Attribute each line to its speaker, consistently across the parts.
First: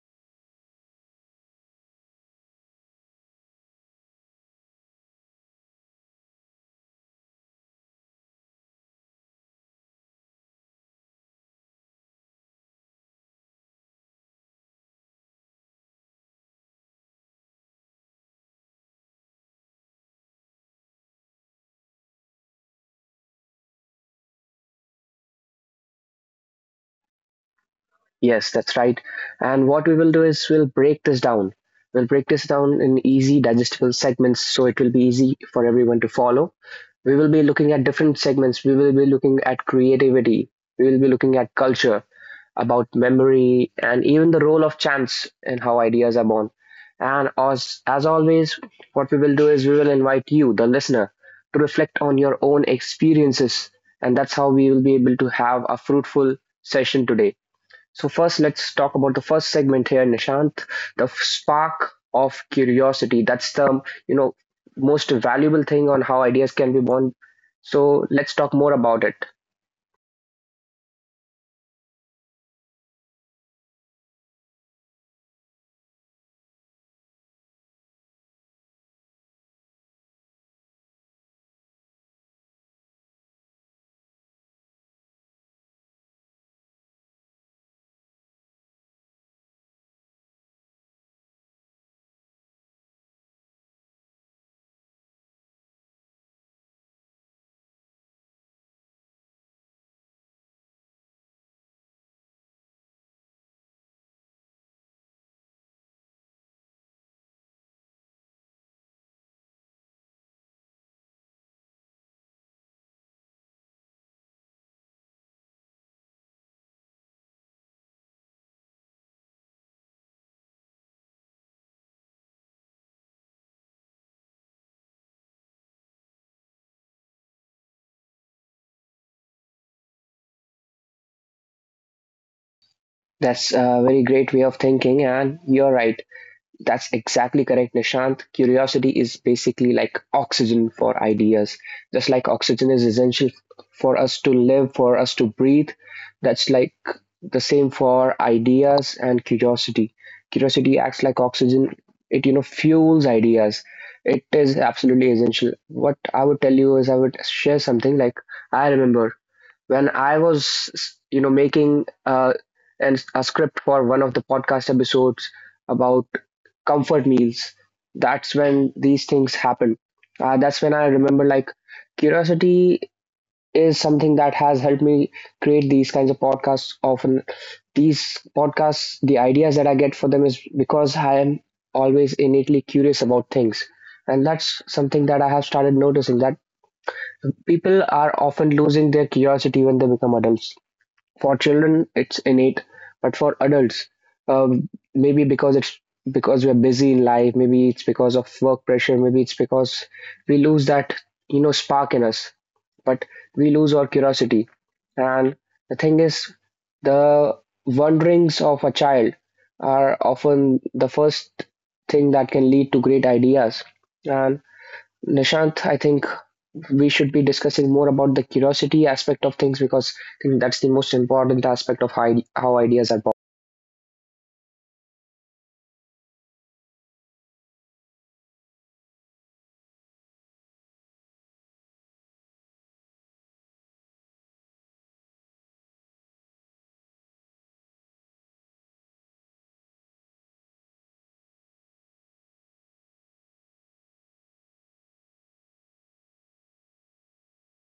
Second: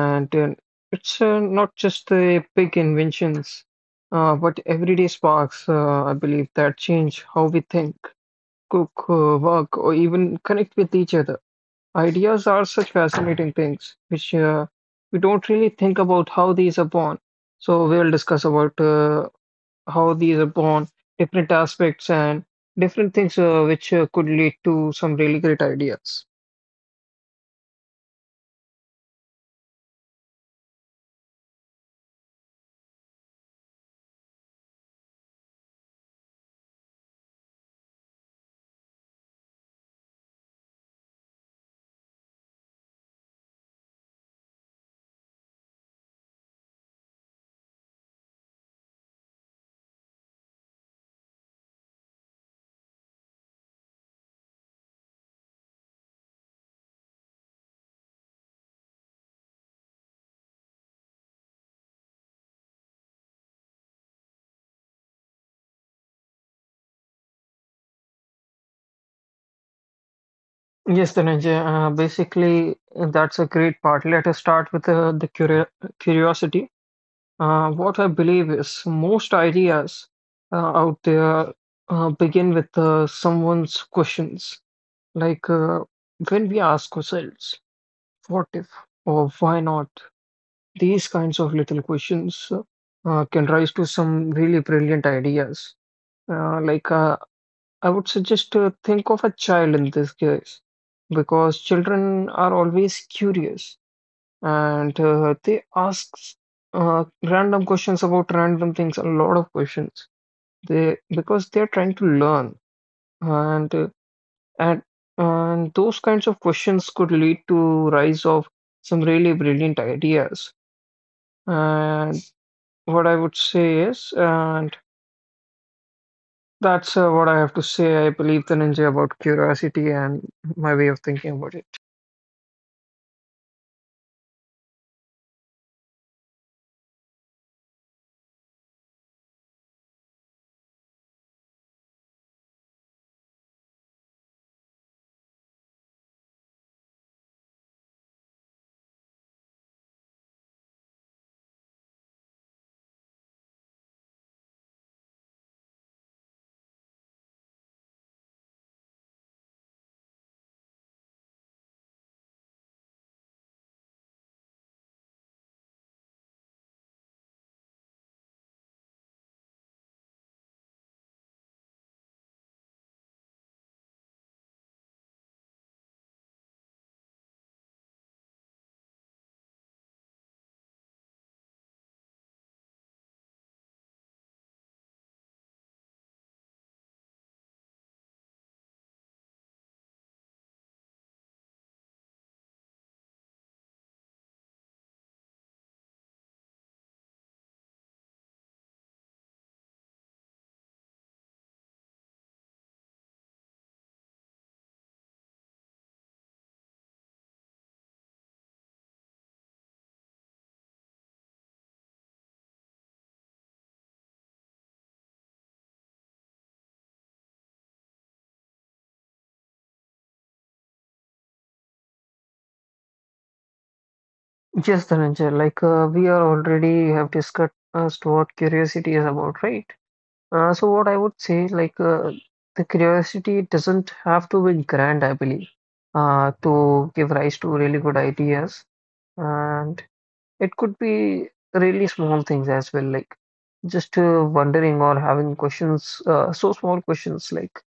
Speaker 1: And it's not just the big inventions, but everyday sparks. I believe that change how we think, cook, work, or even connect with each other. Ideas are such fascinating things, which we don't really think about how these are born. So we will discuss about how these are born, different aspects, and different things which could lead to some really great ideas.
Speaker 2: Yes, that's right. And what we will do is we'll break this down. We'll break this down in easy, digestible segments so it will be easy for everyone to follow. We will be looking at different segments. We will be looking at creativity. We will be looking at culture, about memory, and even the role of chance in how ideas are born. And as always, what we will do is we will invite you, the listener, to reflect on your own experiences. And that's how we will be able to have a fruitful session today. So first, let's talk about the first segment here, Nishant. The spark of curiosity. That's the you know most valuable thing on how ideas can be born. So let's talk more about it.
Speaker 1: Yes, Dhananjay, that's a great part. Let us start with the curiosity. What I believe is most ideas out there begin with someone's questions. Like when we ask ourselves, what if or why not? These kinds of little questions can rise to some really brilliant ideas. Uh, like uh, I would suggest think of a child in this case, because children are always curious and they ask random questions about random things, a lot of questions. They because they're trying to learn and And, and those kinds of questions could lead to rise of some really brilliant ideas. And what I would say is, and that's what I have to say. I believe the ninja about curiosity and my way of thinking about it.
Speaker 2: That's a very great way of thinking, and you're right. That's exactly correct, Nishant. Curiosity is basically like oxygen for ideas. Just like oxygen is essential for us to live, for us to breathe, that's like the same for ideas and curiosity. Curiosity acts like oxygen. It fuels ideas. It is absolutely essential. What I would tell you is I would share something like I remember when I was making a script for one of the podcast episodes about comfort meals, that's when these things happen. That's when I remember, like, curiosity is something that has helped me create these kinds of podcasts often. These podcasts, the ideas that I get for them is because I am always innately curious about things. And that's something that I have started noticing, that people are often losing their curiosity when they become adults. For children, it's innate, but for adults, maybe because it's because we're busy in life, maybe it's because of work pressure, maybe it's because we lose that spark in us, but we lose our curiosity. And the thing is, the wanderings of a child are often the first thing that can lead to great ideas. And Nishant, I think we should be discussing more about the curiosity aspect of things because I think that's the most important aspect of how ideas are born.
Speaker 1: Yes, the ninja. Like we are already have discussed what curiosity is about, right? So what I would say, the curiosity doesn't have to be grand, I believe, to give rise to really good ideas. And it could be really small things as well, like just wondering or having questions, so small questions like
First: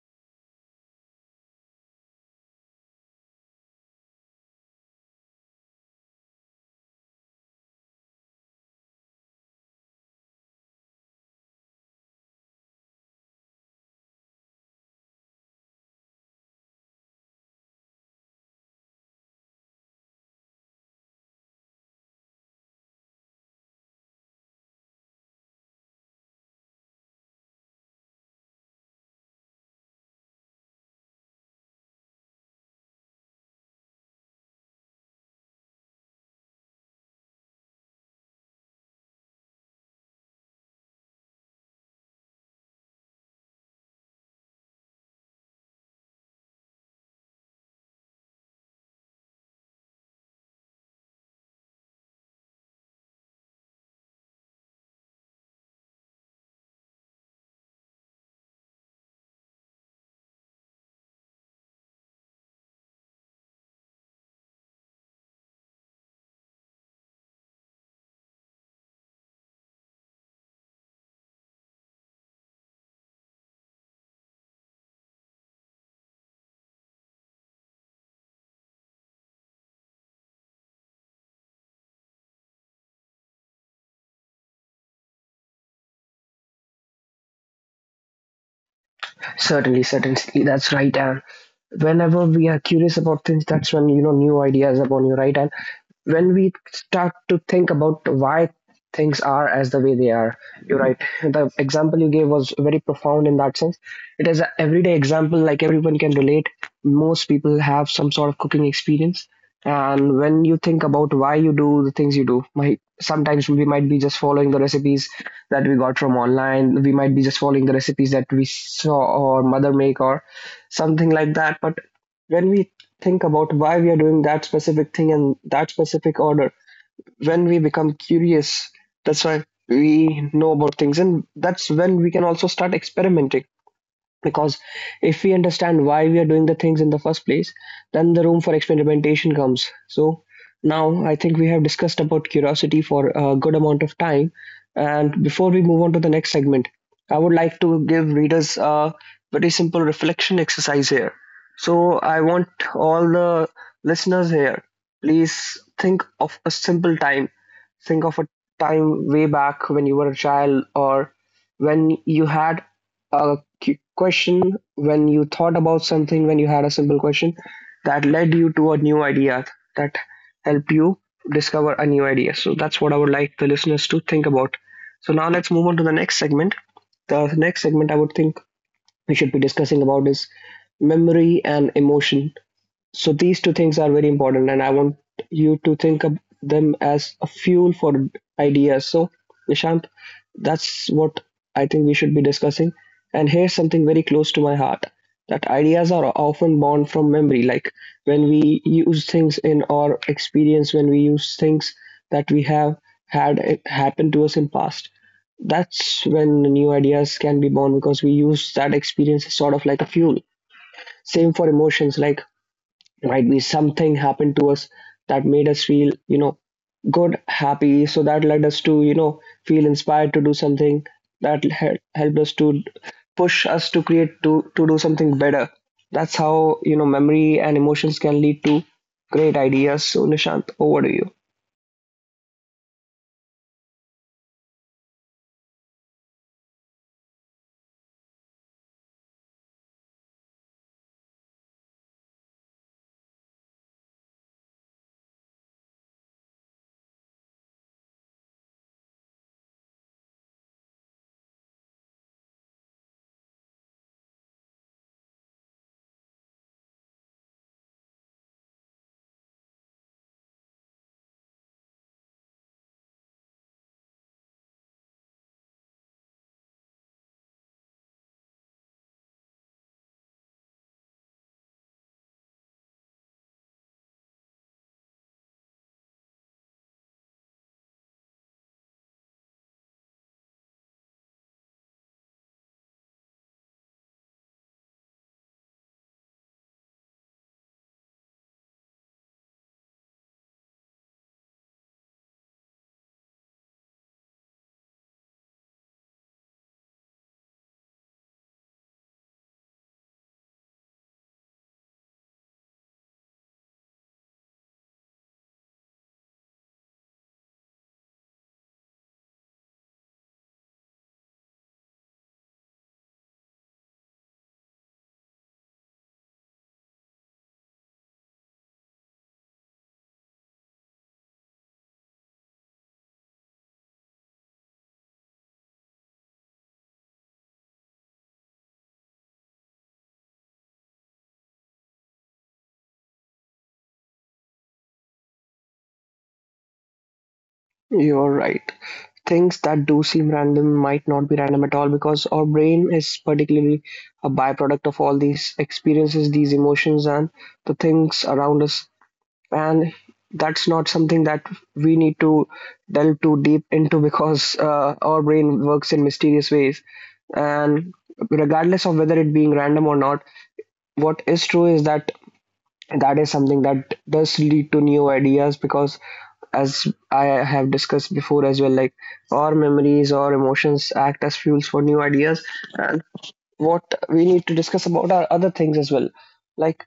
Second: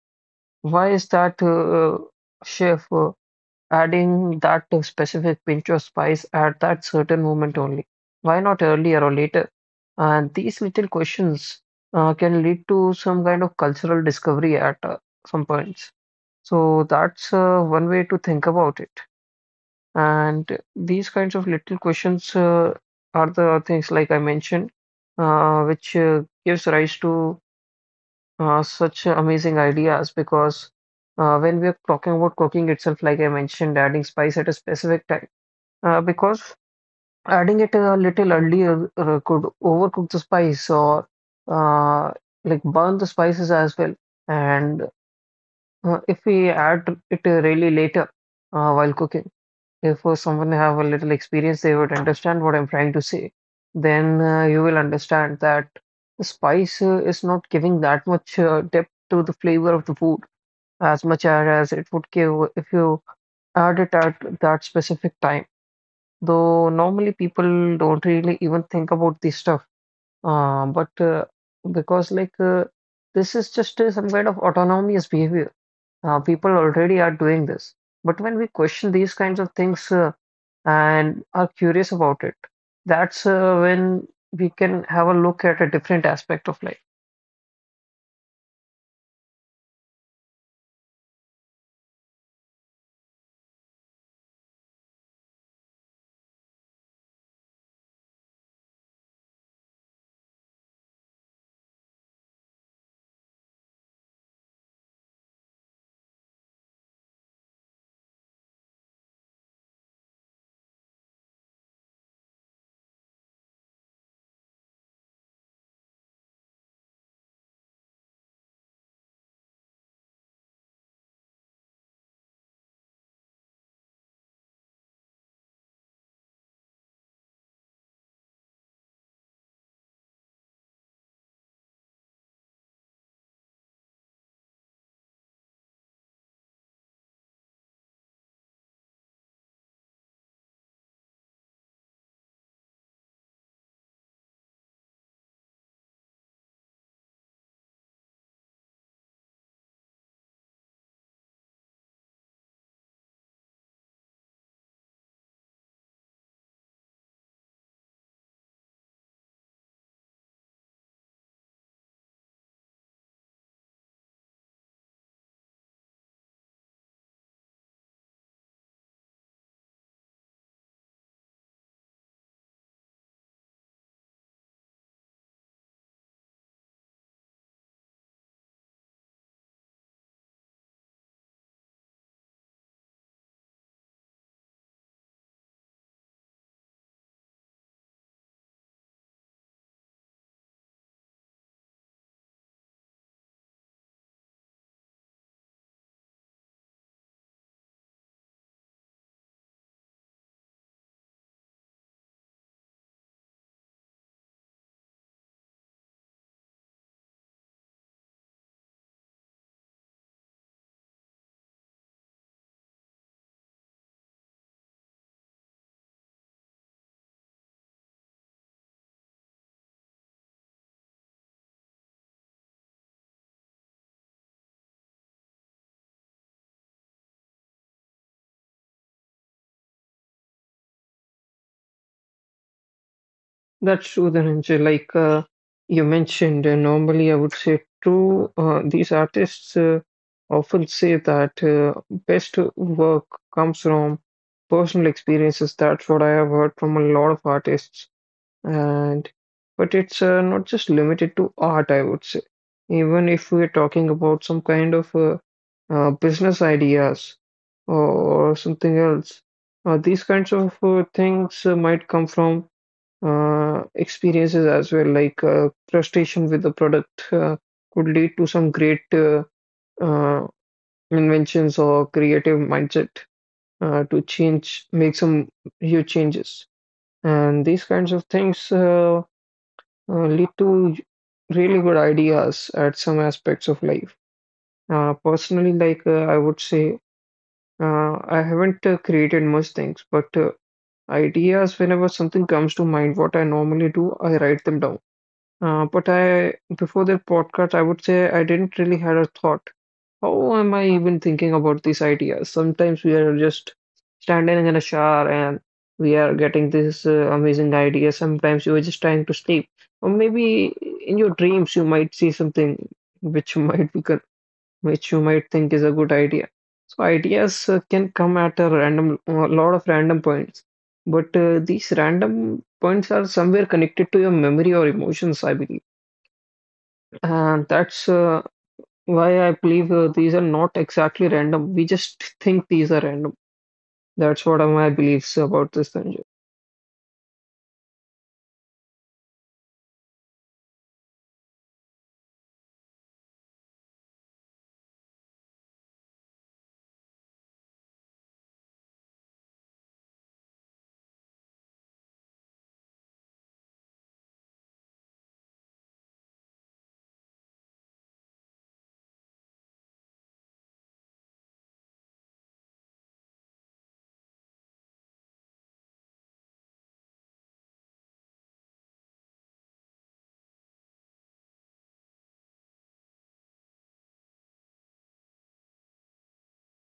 Speaker 1: why is that chef adding that specific pinch of spice at that certain moment only? Why not earlier or later? And these little questions can lead to some kind of cultural discovery at some points. So that's one way to think about it. And these kinds of little questions are the things like I mentioned, which gives rise to such amazing ideas because when we are talking about cooking itself, like I mentioned, adding spice at a specific time, because adding it a little earlier could overcook the spice or uh, like burn the spices as well. And if we add it really later while cooking if someone have a little experience, they would understand what I'm trying to say. Then you will understand that the spice is not giving that much depth to the flavor of the food as much as it would give if you add it at that specific time. Though normally people don't really even think about this stuff. But because like This is just some kind of autonomous behavior. People already are doing this. But when we question these kinds of things, and are curious about it. That's when we can have a look at a different aspect of life.
Speaker 2: Certainly, certainly, that's right. And whenever we are curious about things, that's when new ideas are born. You're right, and when we start to think about why things are as the way they are, you're right, the example you gave was very profound in that sense. It is an everyday example. Like, everyone can relate. Most people have some sort of cooking experience, and when you think about why you do the things you do, my sometimes we might be just following the recipes that we got from online. We might be just following the recipes that we saw or mother make or something like that. But when we think about why we are doing that specific thing in that specific order, when we become curious, that's why we know about things. And that's when we can also start experimenting, because if we understand why we are doing the things in the first place, then the room for experimentation comes. So now I think we have discussed about curiosity for a good amount of time, and before we move on to the next segment, I would like to give readers a very simple reflection exercise here. So I want all the listeners here, please, think of a simple time. Think of a time way back when you were a child, or when you had a question, when you thought about something, when you had a simple question that led you to a new idea, that helped you discover a new idea. So that's what I would like the listeners to think about. So now let's move on to the next segment. The next segment I would think we should be discussing about is memory and emotion. So these two things are very important, and I want you to think of them as a fuel for ideas. So, Nishant, that's what I think we should be discussing. And here's something very close to my heart, that ideas are often born from memory, like when we use things in our experience, when we use things that we have had it happen to us in past. That's when new ideas can be born, because we use that experience as sort of like a fuel. Same for emotions, like, might be something happened to us that made us feel good, happy, so that led us to feel inspired to do something that helped us to push us to create, to do something better. That's how memory and emotions can lead to great ideas. So, Nishant, over to you.
Speaker 1: That's true, Dhananjay. You mentioned, normally I would say true. These artists often say that best work comes from personal experiences. That's what I have heard from a lot of artists. And but it's not just limited to art, I would say. Even if we're talking about some kind of business ideas or something else, these kinds of things might come from experiences as well. Like frustration with the product could lead to some great uh, inventions or creative mindset to change, make some huge changes. And these kinds of things. Lead to really good ideas at some aspects of life. Personally, I would say, I haven't created much things, but ideas, whenever something comes to mind, what I normally do, I write them down. But before the podcast, I would say I didn't really had a thought. How am I even thinking about these ideas? Sometimes we are just standing in a shower and we are getting these amazing ideas. Sometimes you are just trying to sleep, or maybe in your dreams you might see something which you might be, con- which you might think is a good idea. So ideas can come at a random, a lot of random points, but these random points are somewhere connected to your memory or emotions, I believe. And that's why I believe these are not exactly random. We just think these are random. That's what are my beliefs about this thing.
Speaker 2: You're right, things that do seem random might not be random at all, because our brain is particularly a byproduct of all these experiences, these emotions, and the things around us, and that's not something that we need to delve too deep into because our brain works in mysterious ways. And regardless of whether it being random or not, what is true is that that is something that does lead to new ideas, because as I have discussed before as well, like, our memories or emotions act as fuels for new ideas. And what we need to discuss about are other things as well, like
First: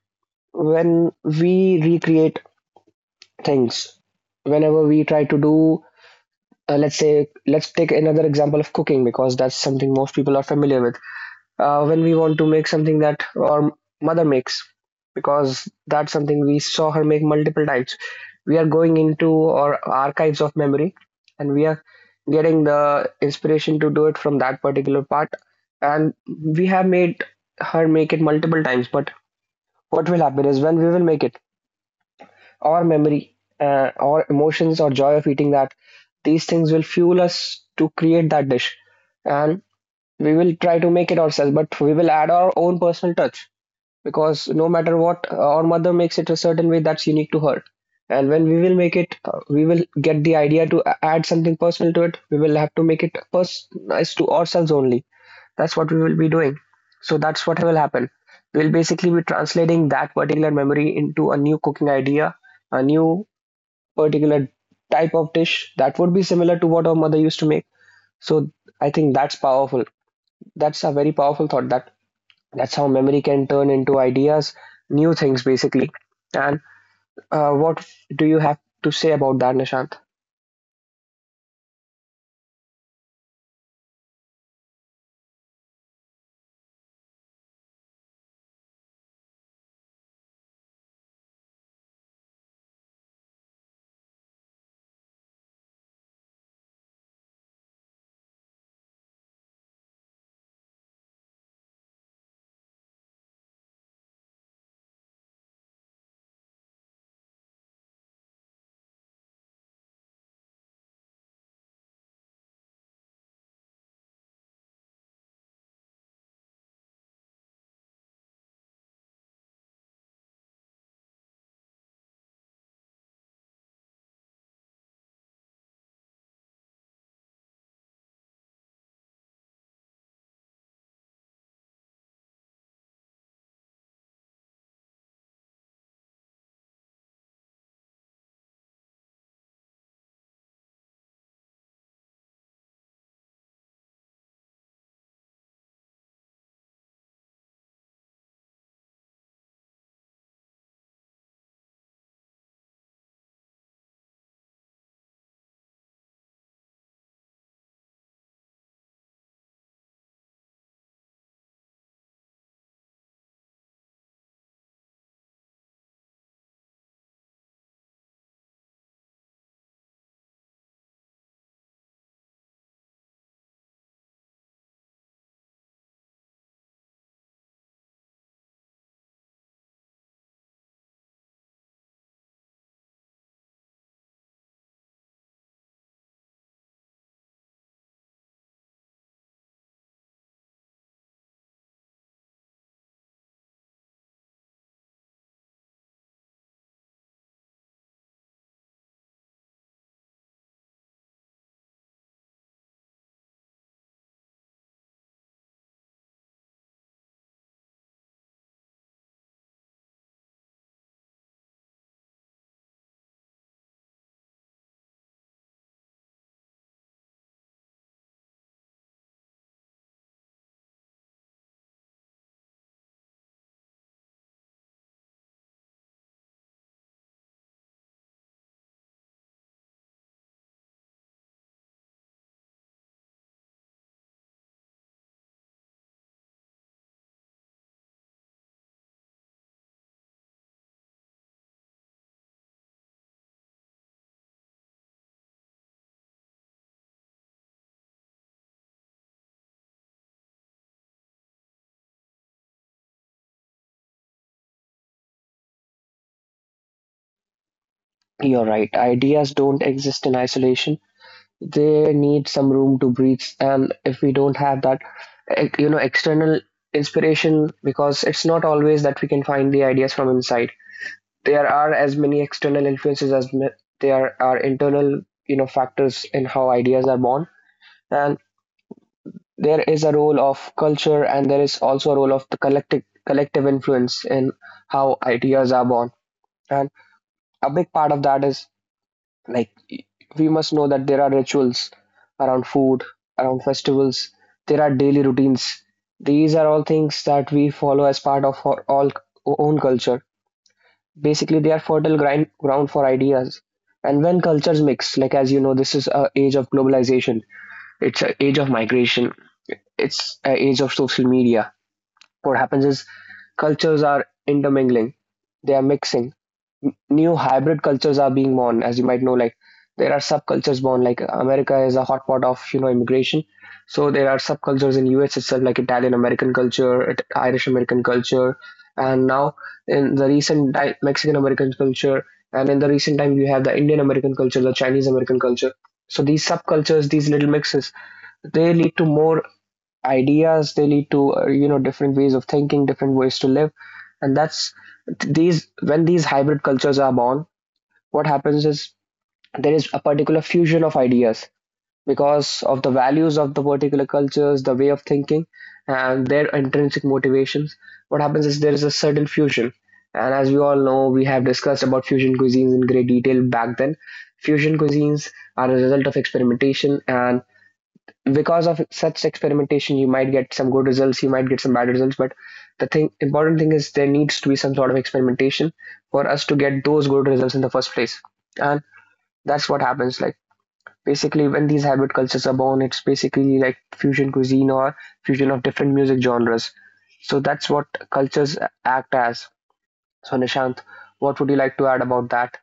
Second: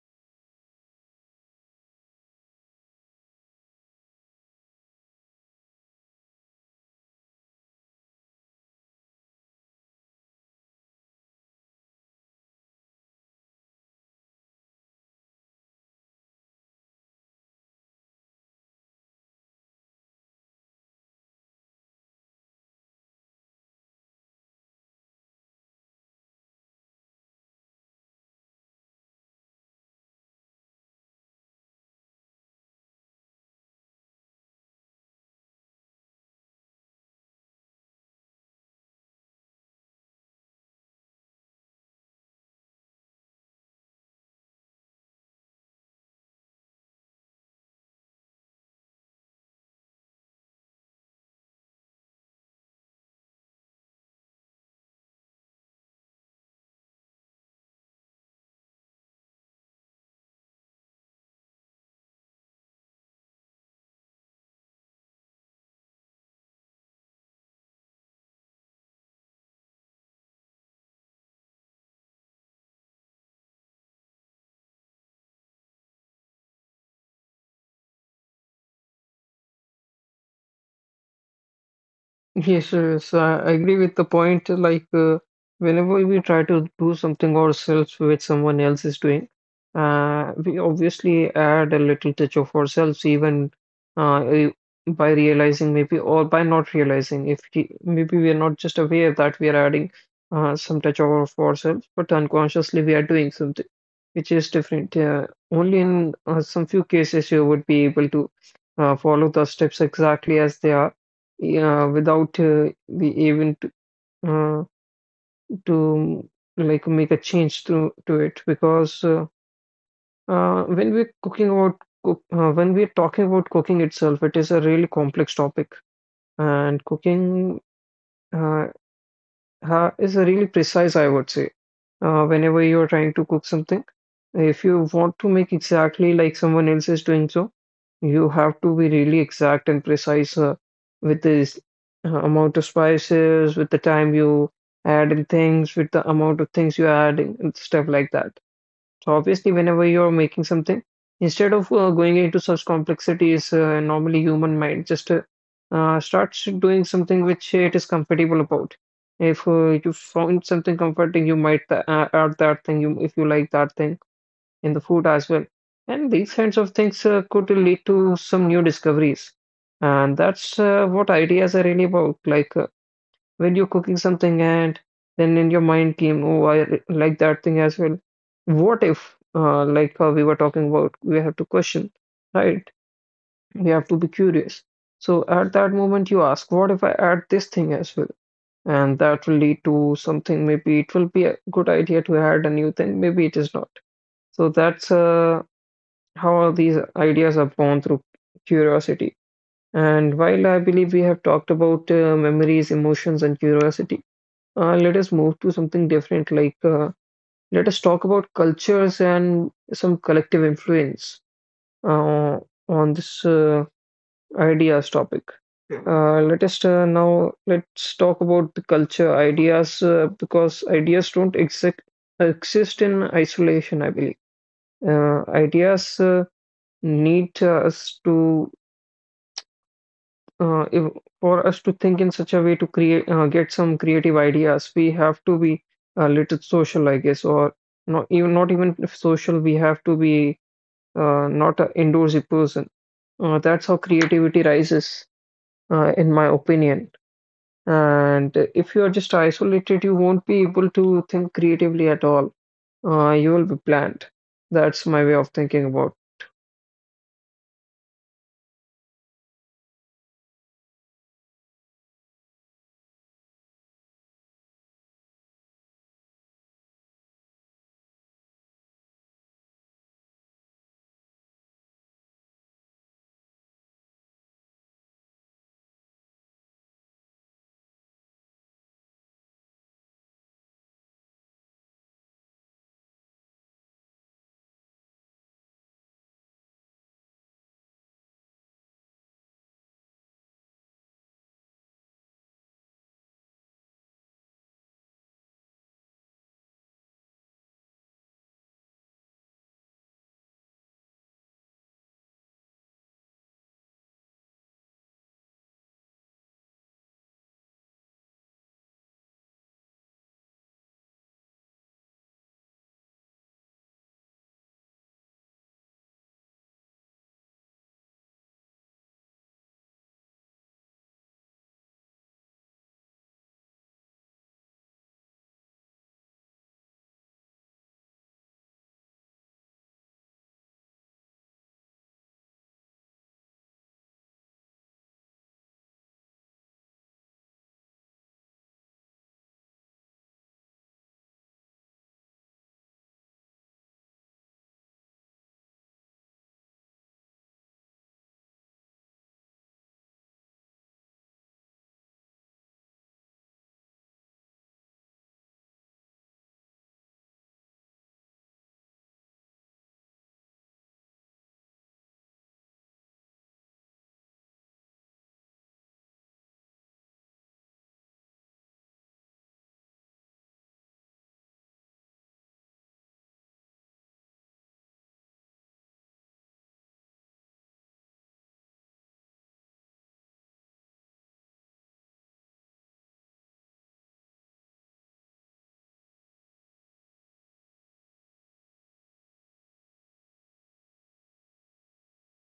Speaker 2: when we recreate things, whenever we try to do, let's say, let's take another example of cooking, because that's something most people are familiar with. When we want to make something that our mother makes, because that's something we saw her make multiple times, we are going into our archives of memory, and we are getting the inspiration to do it from that particular part. And we have made her make it multiple times, but what will happen is when we will make it, or memory, or emotions, or joy of eating that, these things will fuel us to create that dish. And we will try to make it ourselves, but we will add our own personal touch, because no matter what, our mother makes it a certain way that's unique to her. And when we will make it, we will get the idea to add something personal to it. We will have to make it personalized to ourselves only, that's what we will be doing. So that's what will happen. We'll basically be translating that particular memory into a new cooking idea, a new particular type of dish that would be similar to what our mother used to make. So I think that's powerful. That's a very powerful thought. That's how memory can turn into ideas, new things basically. And what do you have to say about that, Nishant?
Speaker 1: Yes, yes, I agree with the point. Whenever we try to do something ourselves which someone else is doing, we obviously add a little touch of ourselves, even uh, eh, by realizing maybe or by not realizing. If he, Maybe we are not just aware that we are adding some touch of ourselves, but unconsciously we are doing something which is different. Only in some few cases you would be able to follow the steps exactly as they are, yeah, without the even uh, to like make a change to it because when we're talking about cooking itself, it is a really complex topic and cooking uh, is really precise, I would say. Whenever you're trying to cook something, if you want to make exactly like someone else is doing so, you have to be really exact and precise with this amount of spices, with the time you add in things, with the amount of things you add in, and stuff like that. So obviously, whenever you're making something, instead of going into such complexities, normally human mind just starts doing something which it is comfortable about. If you found something comforting, you might add that thing. You, if you like that thing in the food as well, and these kinds of things could lead to some new discoveries. And that's what ideas are really about. When you're cooking something and then in your mind came, oh, I like that thing as well. What if, like how we were talking about, we have to question, right? We have to be curious. So at that moment, you ask, what if I add this thing as well? And that will lead to something. Maybe it will be a good idea to add a new thing. Maybe it is not. So that's how these ideas are born through curiosity. And while I believe we have talked about memories, emotions, and curiosity, let us move to something different. Let us talk about cultures and some collective influence uh, on this ideas topic. Let us Now let's talk about the culture ideas because ideas don't exist exist in isolation. I believe ideas need us to if, for us to think in such a way to create get some creative ideas, we have to be a little social, I guess, or not even if social, we have to be not an indoorsy person. That's how creativity rises, in my opinion. And if you are just isolated, you won't be able to think creatively at all. You will be bland. That's my way of thinking about.
Speaker 2: You're right. Ideas don't exist in isolation. They need some room to breathe. And if we don't have that, external inspiration, because it's not always that we can find the ideas from inside. There are as many external influences as there are internal factors in how ideas are born. And there is a role of culture, and there is also a role of the collective influence in how ideas are born. And a big part of that is, like, we must know that there are rituals around food, around festivals, there are daily routines. These are all things that we follow as part of our all own culture. Basically, they are fertile ground for ideas. And when cultures mix, like, as you know, this is a age of globalization, it's an age of migration, it's an age of social media. What happens is, cultures are intermingling, they are mixing. New hybrid cultures are being born, as you might know. Like, there are subcultures born, like America is a hotspot of immigration. So there are subcultures in US itself, like Italian American culture, Irish American culture, and now in the recent Mexican American culture. And in the recent time you have the Indian American culture, the Chinese American culture. So these subcultures, these little mixes, they lead to more ideas. They lead to different ways of thinking, different ways to live. And that's these when these hybrid cultures are born, what happens is there is a particular fusion of ideas, because of the values of the particular cultures, the way of thinking, and their intrinsic motivations. What happens is there is a certain fusion. And as we all know, we have discussed about fusion cuisines in great detail back then. Fusion cuisines are a result of experimentation, and because of such experimentation You might get some good results, you might get some bad results, but the thing important thing is there needs to be some sort of experimentation for us to get those good results in the first place. And that's what happens, basically when these hybrid cultures are born, it's basically like fusion cuisine or fusion of different music genres. So that's what cultures act as. So Nishant, what would you like to add about that?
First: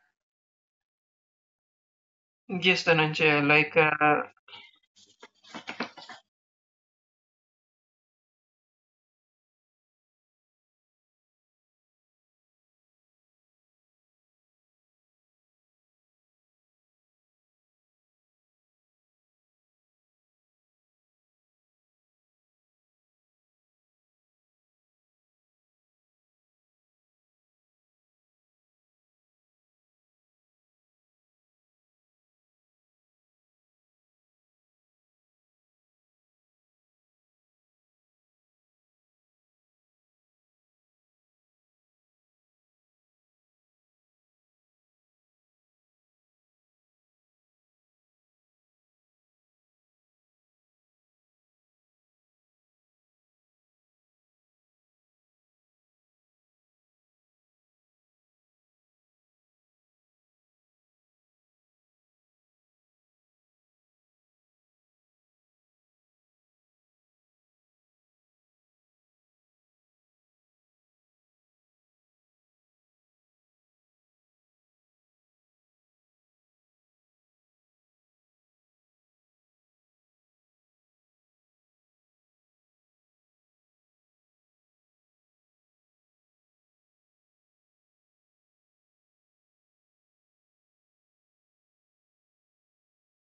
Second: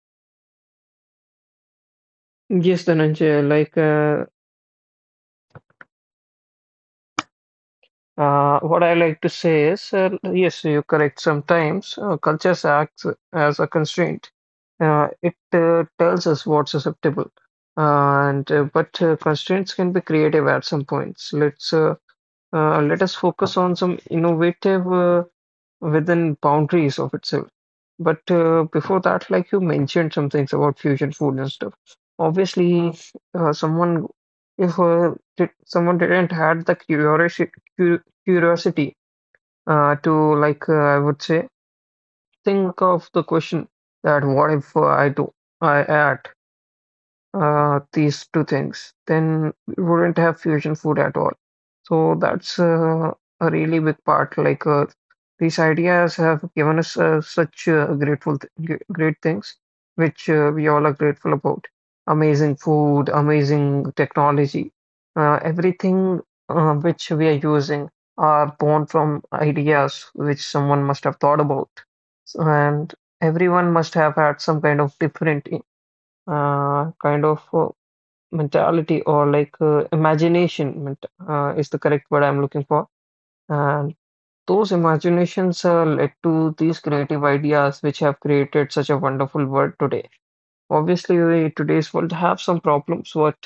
Speaker 2: Yes,
Speaker 1: Yes, Dhananjay,
Speaker 2: Dhananjay, like
Speaker 1: what I like to say is, yes, you correct. Sometimes culture acts as a constraint. It tells us what's acceptable, and but constraints can be creative at some points. Let us focus on some innovative within boundaries of itself. But before that, like you mentioned some things about fusion food and stuff. Obviously, someone if did, someone didn't had the curiosity, curiosity to I would say think of the question that what if I add these two things, then we wouldn't have fusion food at all. So that's a really big part. These ideas have given us such great things, which we all are grateful about. Amazing food, amazing technology, everything which we are using are born from ideas which someone must have thought about, so and everyone must have had some kind of different kind of mentality or like imagination is the correct word I'm looking for. And those imaginations led to these creative ideas which have created such a wonderful world today. Obviously, today's world have some problems, but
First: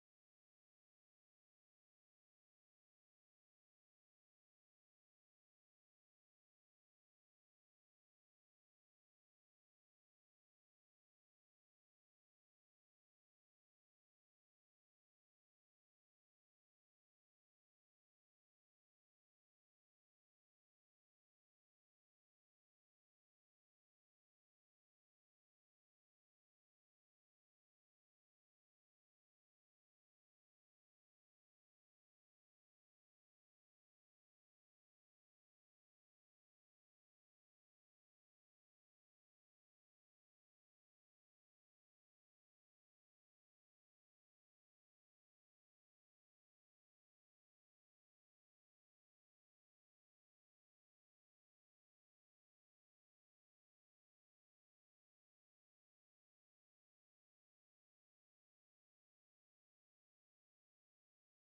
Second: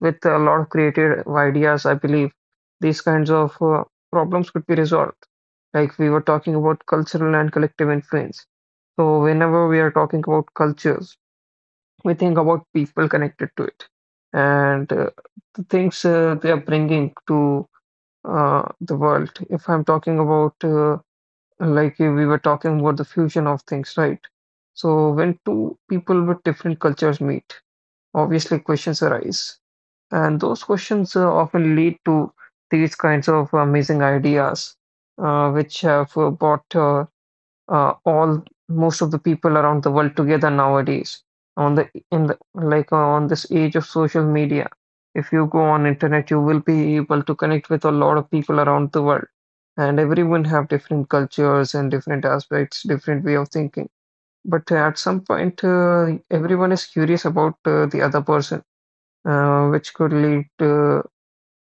Speaker 1: with a lot of creative ideas, I believe these kinds of problems could be resolved. Like we were talking about cultural and collective influence. So whenever we are talking about cultures, we think about people connected to it and the things they are bringing to the world. If I'm talking about, like we were talking about the fusion of things, right? So when two people with different cultures meet, obviously questions arise, and those questions often lead to these kinds of amazing ideas, which have brought all most of the people around the world together nowadays on the in the like on this age of social media. If you go on internet, you will be able to connect with a lot of people around the world, and everyone have different cultures and different aspects, different way of thinking, but at some point everyone is curious about the other person, which could lead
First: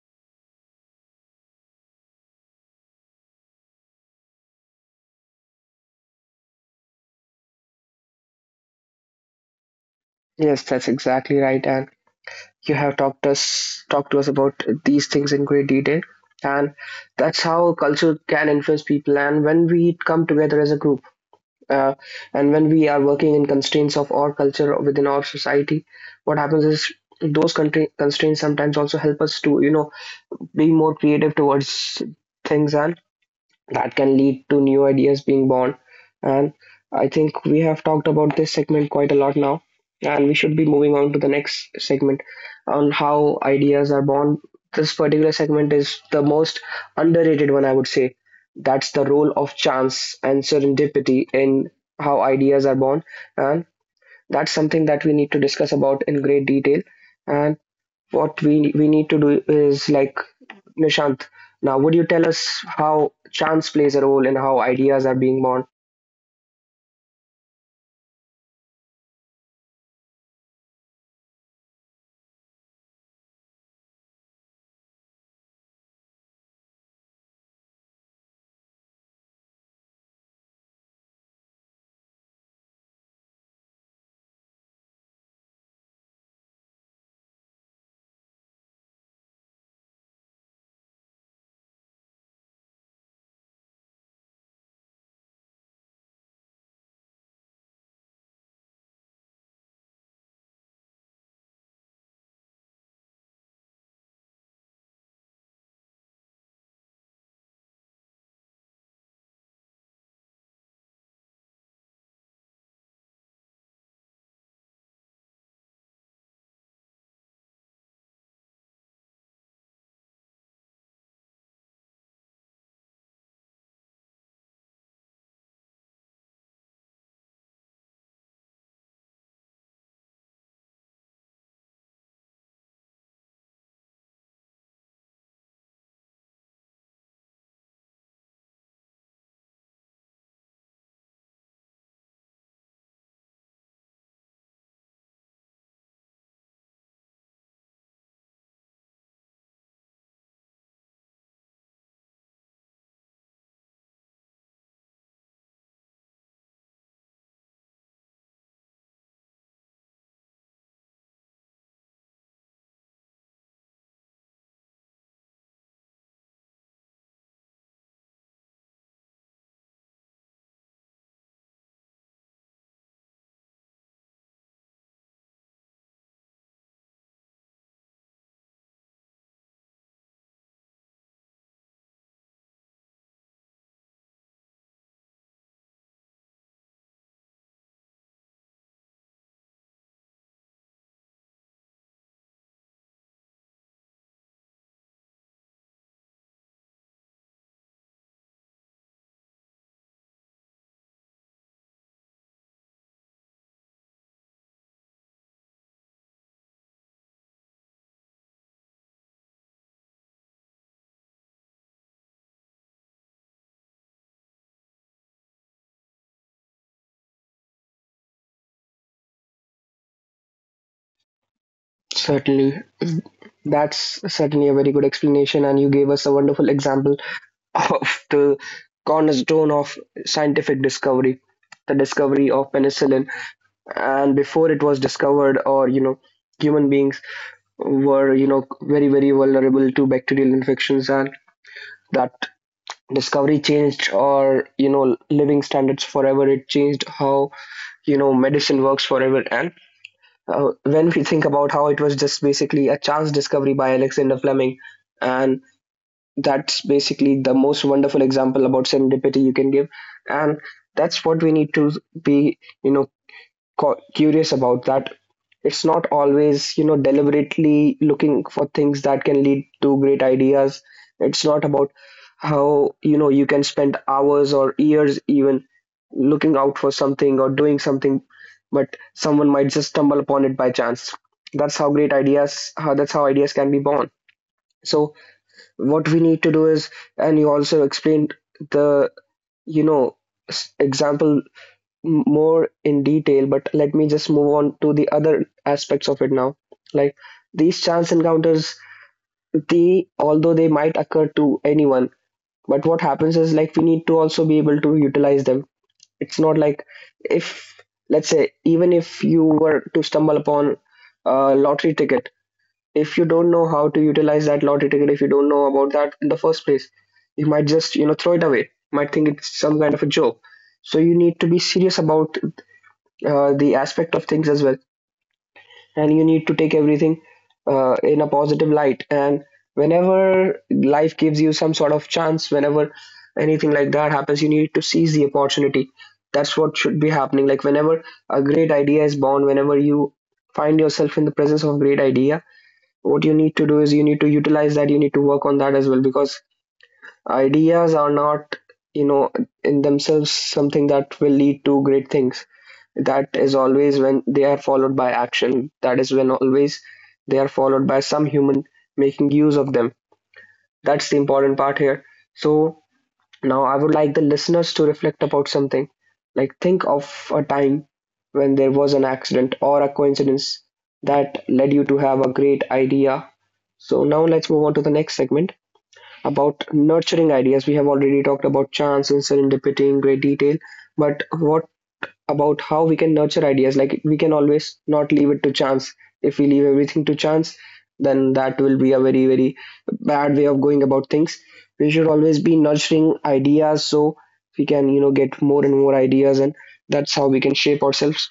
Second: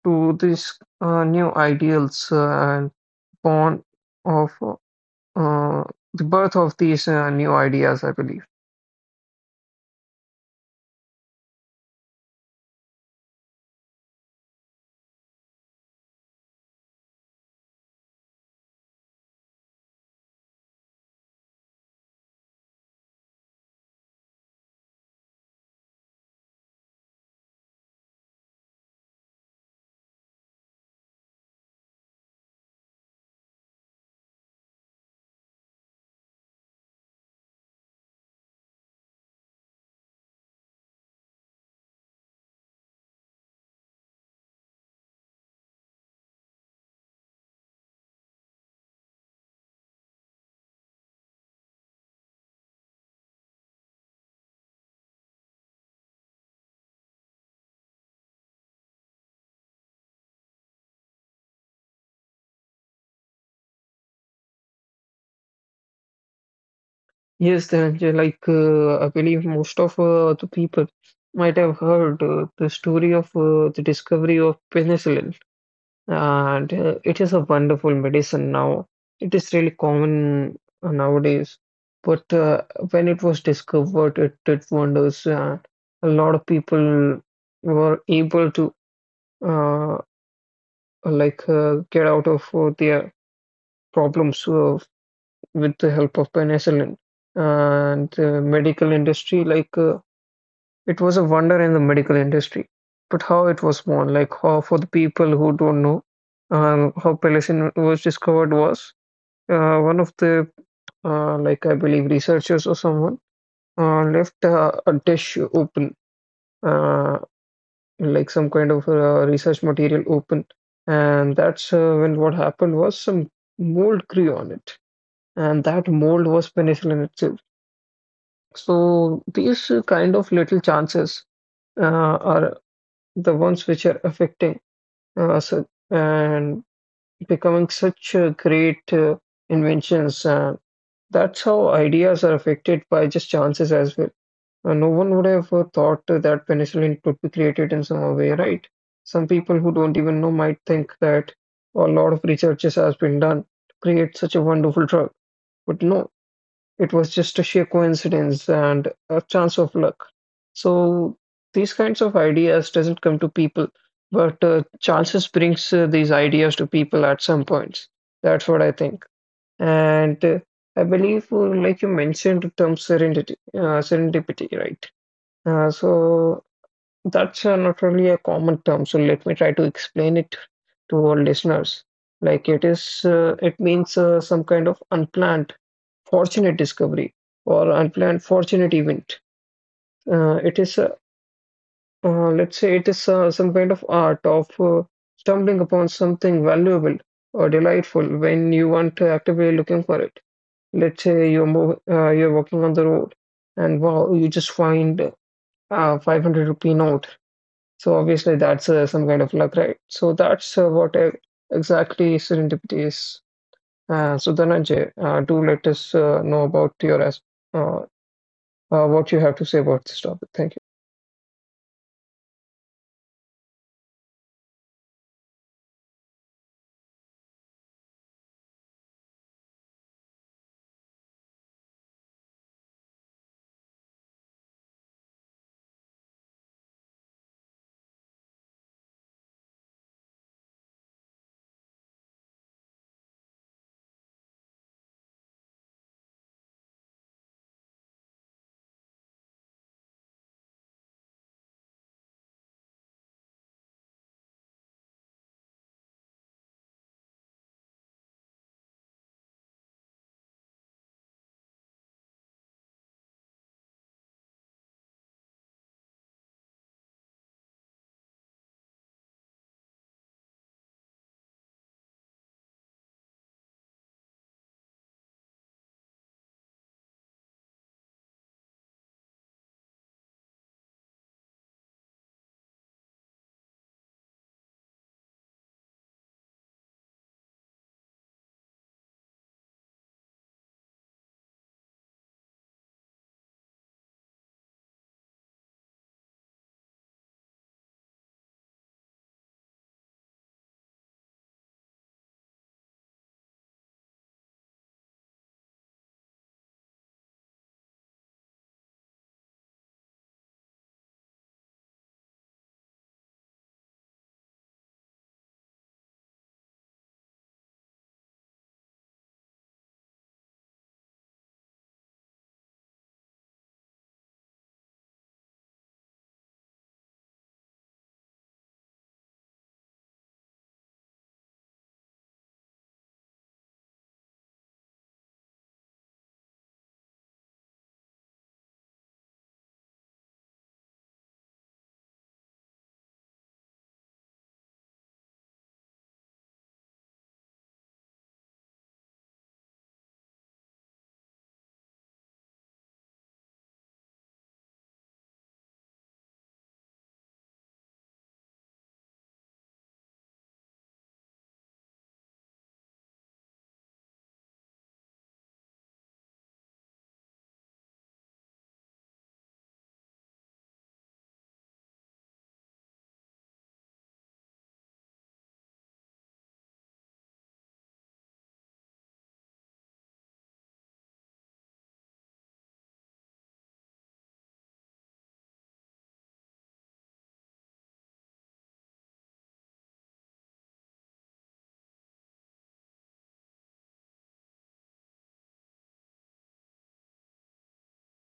Speaker 1: to these new ideals, and born of uh, the birth of these new ideas, I believe.
Speaker 2: Yes, that's exactly right, and you have talked to us about these things in great detail. And that's how culture can influence people, and when we come together as a group, uh, and when we are working in constraints of our culture within our society, what happens is those constraints sometimes also help us to, you know, be more creative towards things, and that can lead to new ideas being born. And I think we have talked about this segment quite a lot now, and we should be moving on to the next segment on how ideas are born. This particular segment is the most underrated one, I would say. That's the role of chance and serendipity in how ideas are born, and that's something that we need to discuss about in great detail. And what we need to do is, like, Nishant, now would you tell us how chance plays a role in how ideas are being born?
Speaker 1: Yes, then I believe most of the people might have heard the story of the discovery of penicillin, and it is a wonderful medicine now. It is really common nowadays, but when it was discovered, it did wonders. A lot of people were able to uh, get out of their problems with the help of penicillin, and the medical industry, it was a wonder in the medical industry. But how it was born, like how, for the people who don't know, how penicillin was discovered was one of the I believe researchers or someone left a dish open, uh, some kind of research material open, and that's when what happened was some mold grew on it, and that mold was penicillin itself. So these kind of little chances are the ones which are affecting us, and becoming such great inventions. That's how ideas are affected by just chances as well. No one would have thought that penicillin could be created in some way, right? Some people who don't even know might think that a lot of researches has been done to create such a wonderful drug, but no. It was just a sheer coincidence and a chance of luck. So these kinds of ideas doesn't come to people, but chances brings these ideas to people at some points. That's what I think. And I believe, like you mentioned, the term serendipity, serendipity, right? So that's not really a common term. So let me try to explain it to our listeners. Like it means some kind of unplanned fortunate discovery or unplanned fortunate event. Uh, it is, a, let's say, it is some kind of art of stumbling upon something valuable or delightful when you aren't actively looking for it. Let's say you're walking on the road, and wow, you just find a 500 rupee note. So obviously that's some kind of luck, right? So that's what exactly serendipity is. So Dhananjay, do let us know about your uh, what you have to say about this topic. Thank
Speaker 2: Certainly. That's certainly a very good explanation, and you gave us a wonderful example of the cornerstone of scientific discovery, the discovery of penicillin. And before it was discovered, or, you know, human beings were, you know, very, very vulnerable to bacterial infections, and that discovery changed, or, you know, living standards forever. It changed how, you know, medicine works forever. And when we think about how it was just basically a chance discovery by Alexander Fleming, and that's basically the most wonderful example about serendipity you can give, and that's what we need to be, you know, curious about. That it's not always, you know, deliberately looking for things that can lead to great ideas. It's not about how, you know, you can spend hours or years even looking out for something or doing something, but someone might just stumble upon it by chance. That's how great ideas, how that's how ideas can be born. So what we need to do is, and you also explained the, you know, example, more in detail, but let me just move on to the other aspects of it now. Like, these chance encounters, they, although they might occur to anyone, but what happens is, like, we need to also be able to utilize them. It's not like, if, let's say even if you were to stumble upon a lottery ticket, if you don't know how to utilize that lottery ticket, if you don't know about that in the first place, you might just, you know, throw it away. Might think it's some kind of a joke. So you need to be serious about the aspect of things as well, and you need to take everything in a positive light, and whenever life gives you some sort of chance, whenever anything like that happens, you need to seize the opportunity. That's what should be happening. Like, whenever a great idea is born, whenever you find yourself in the presence of a great idea, what you need to do is you need to utilize that, you need to work on that as well, because ideas are not, you know, in themselves something that will lead to great things. That is always when they are followed by action. That is when always they are followed by some human making use of them. That's the important part here. So now I would like the listeners to reflect about something. Like, think of a time when there was an accident or a coincidence that led you to have a great idea. So now let's move on to the next segment about nurturing ideas. We have already talked about chance and serendipity in great detail, but what about how we can nurture ideas? Like, we can always not leave it to chance. If we leave everything to chance, then that will be a very, very bad way of going about things. We should always be nurturing ideas so we can, you know, get more and more ideas, and that's how we can shape ourselves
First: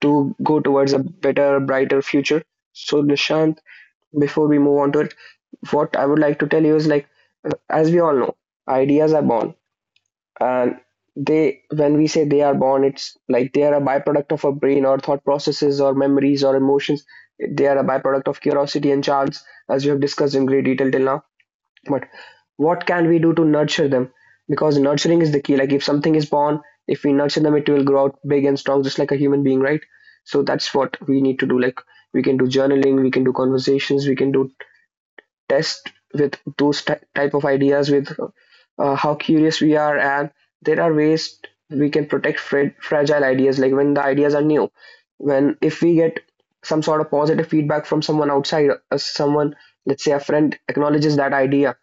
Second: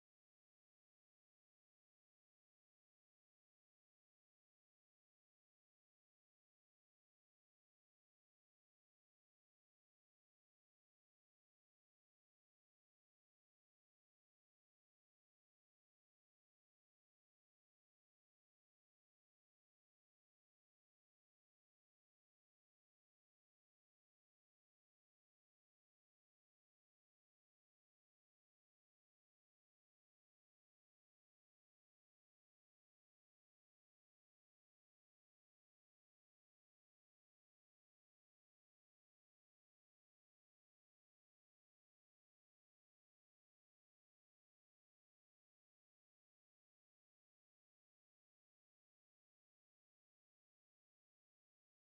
Speaker 2: to go towards a better, brighter future. So, Nishant, before we move on to our, what I would like to tell you is, like, as we all know, ideas are born, and they, when we say they are born, it's like they are a byproduct of our brain or thought processes or memories or emotions. They are a byproduct of curiosity and chance, as we have discussed in great detail till now. But what can we do to nurture them? Because nurturing is the key. Like, if something is born, if we nurture them, it will grow out big and strong, just like a human being, right? So that's what we need to do. Like, we can do journaling, we can do conversations, we can do test with those type of ideas with how curious we are, and there are ways we can protect fragile ideas. Like, when the ideas are new, when, if we get some sort of positive feedback from someone outside, someone, let's say a friend, acknowledges that idea,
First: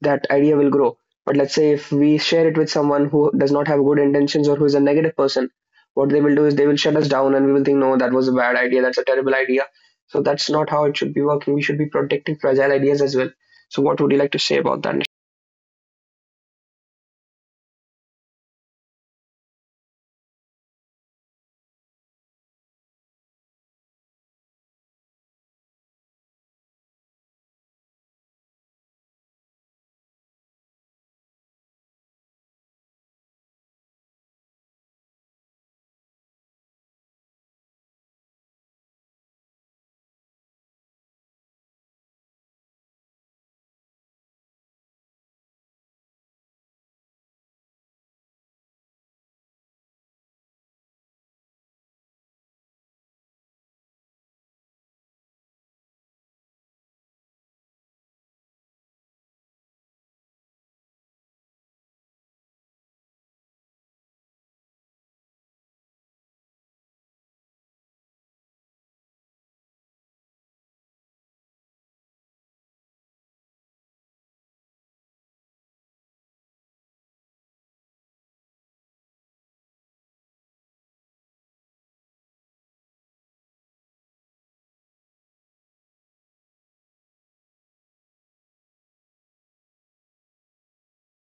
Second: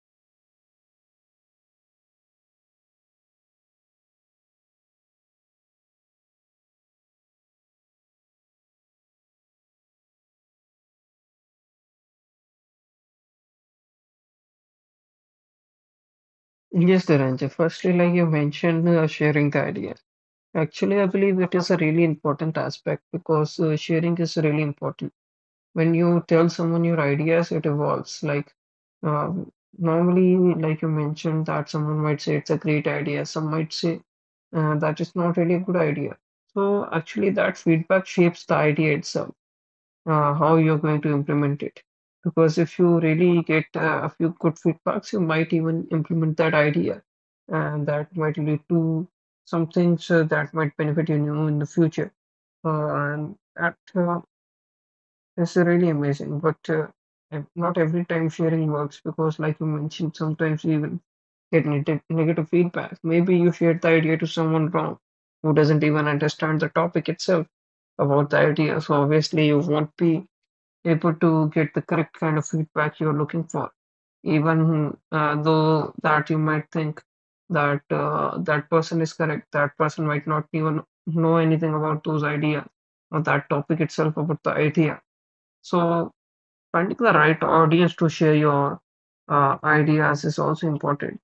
Speaker 2: that idea will grow. But let's say if we share it with someone who does not have good intentions or who is a negative person, what they will do is they will shut us down, and we will think, no, that was a bad idea, that's a terrible idea. So that's not how it should be working. We should be protecting fragile ideas as well. So what would you like to say about that?
Speaker 1: you. Yes, Dharanja. Firstly, like you mentioned, sharing the idea. Actually, I believe it is a really important aspect because sharing is really important. When you tell someone your ideas, it evolves. Like um, normally, like you mentioned, that someone might say it's a great idea. Some might say that is not really a good idea. So actually, that feedback shapes the idea itself, how you're going to implement it. Because if you really get a few good feedbacks, you might even implement that idea, and that might lead to some things that might benefit, you know, in the future. And that is really amazing. But not every time sharing works because, like you mentioned, sometimes you even get negative feedback. Maybe you shared the idea to someone wrong who doesn't even understand the topic itself about the idea. So obviously, you won't be able to get the correct kind of feedback you're looking for, even though that you might think that that person is correct, that person might not even know anything about those ideas or that topic itself about the idea. So finding the right audience to share your ideas is also important.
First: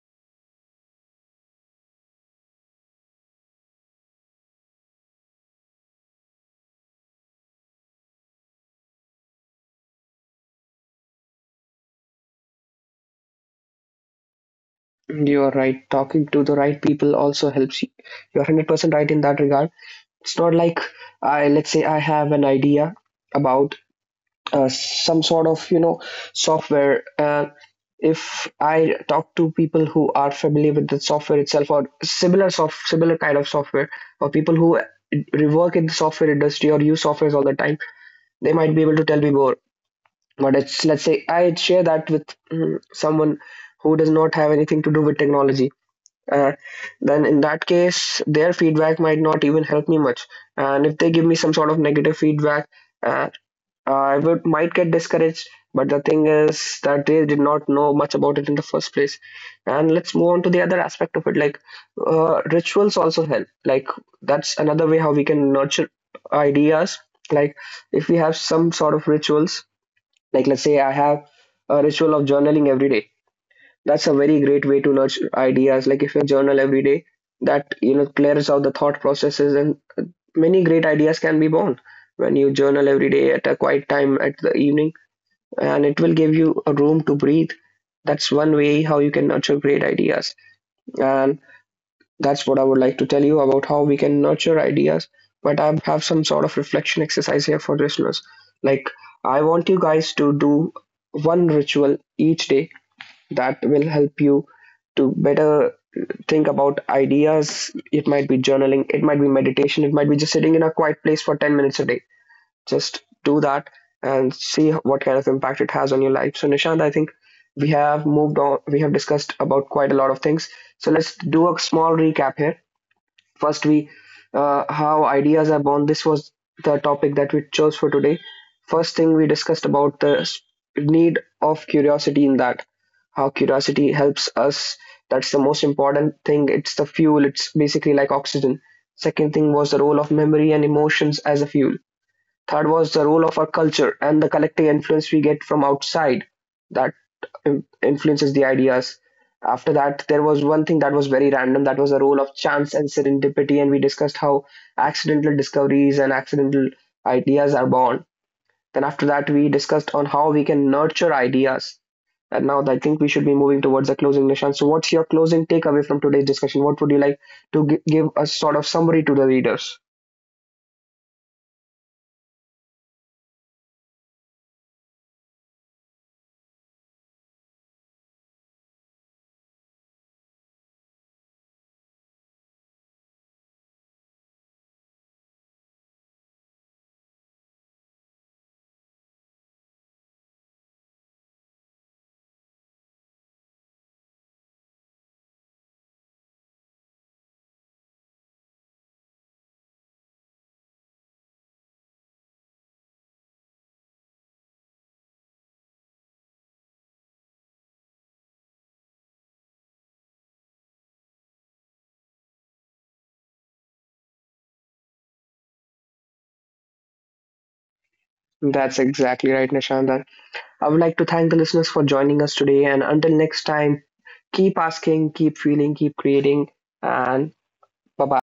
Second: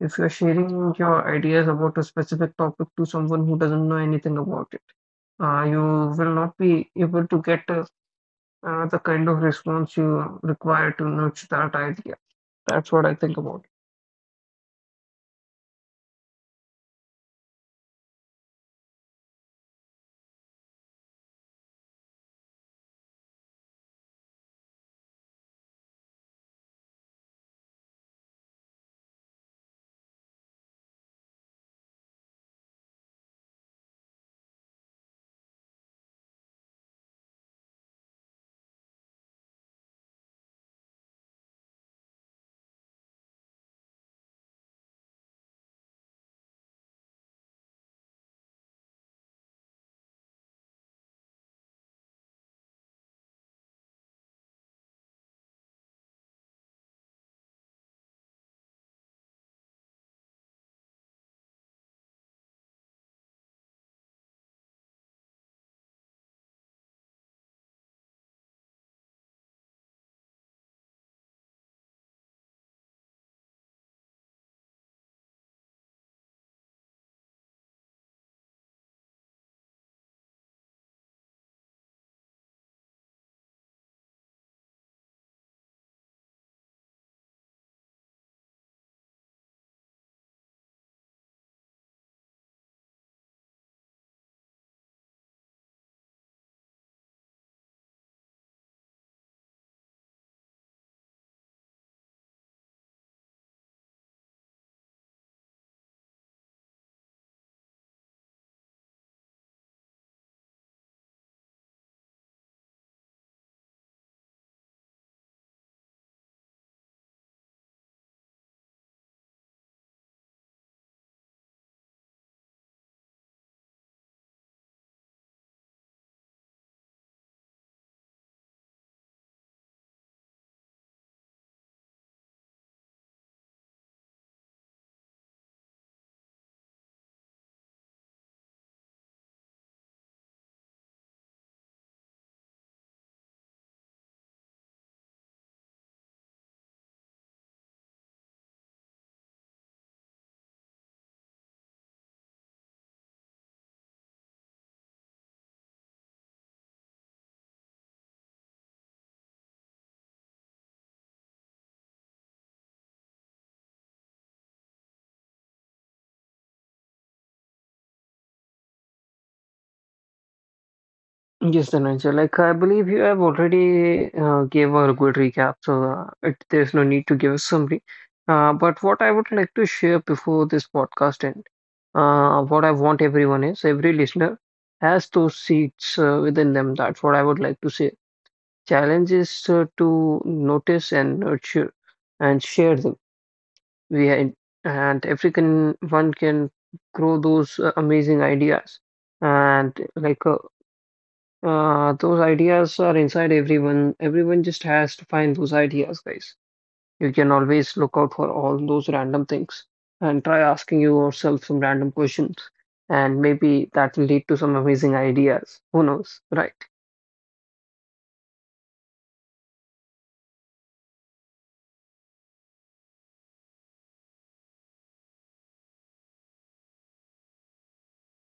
Speaker 1: If you're sharing your ideas about a specific topic to someone who doesn't know anything about it, you will not be able to get a the kind of response you require to nurture that idea. That's what I think about
Speaker 2: You are right. Talking to the right people also helps you. You're 100% right in that regard. It's not like I, let's say I have an idea about some sort of, you know, software, and if I talk to people who are familiar with the software itself or similar kind of software, or people who work in the software industry or use softwares all the time, they might be able to tell me more. But it's, let's say I share that with, someone who does not have anything to do with technology. Uh, then in that case, their feedback might not even help me much. And if they give me some sort of negative feedback, uh, I would might get discouraged, but the thing is that they did not know much about it in the first place. And let's move on to the other aspect of it, like, rituals also help. Like, that's another way how we can nurture ideas. Like, if we have some sort of rituals, like, let's say I have a ritual of journaling every day. That's a very great way to nurture ideas. Like, if you journal every day, that, you know, clears out the thought processes, and many great ideas can be born when you journal every day at a quiet time at the evening, and it will give you a room to breathe. That's one way how you can nurture great ideas, and that's what I would like to tell you about how we can nurture ideas. But I have some sort of reflection exercise here for listeners. Like, I want you guys to do one ritual each day that will help you to better think about ideas. It might be journaling, it might be meditation, it might be just sitting in a quiet place for 10 minutes a day. Just do that and see what kind of impact it has on your life. So, Nishant, I think we have moved on, we have discussed about quite a lot of things. So, let's do a small recap here. First, we, how ideas are born. This was the topic that we chose for today. First thing, we discussed about the need of curiosity in that, how curiosity helps us. That's the most important thing. It's the fuel, it's basically like oxygen. Second thing was the role of memory and emotions as a fuel. Third was the role of our culture and the collective influence we get from outside that influences the ideas. After that, there was one thing that was very random, that was the role of chance and serendipity, and we discussed how accidental discoveries and accidental ideas are born. Then, after that, we discussed on how we can nurture ideas. And now, I think we should be moving towards the closing, Nishan. So, what's your closing takeaway from today's discussion? What would you like to give a sort of summary to the readers?
Speaker 1: it. Yes, Dhananjay, like I believe you have already gave a good recap, so there's no need to give a summary. But what I would like to share before this podcast end, what I want everyone is, every listener has those seeds within them. That's what I would like to say. Challenge is to notice and nurture and share them we had, and African one can grow those amazing ideas, and those ideas are inside everyone. Everyone just has to find those ideas, guys. You can always look out for all those random things and try asking yourself some random questions, and maybe that will lead to some amazing ideas. Who knows, right?
Speaker 2: That's exactly right, Nishan. That, I would like to thank the listeners for joining us today. And until next time, keep asking, keep feeling, keep creating. And bye bye.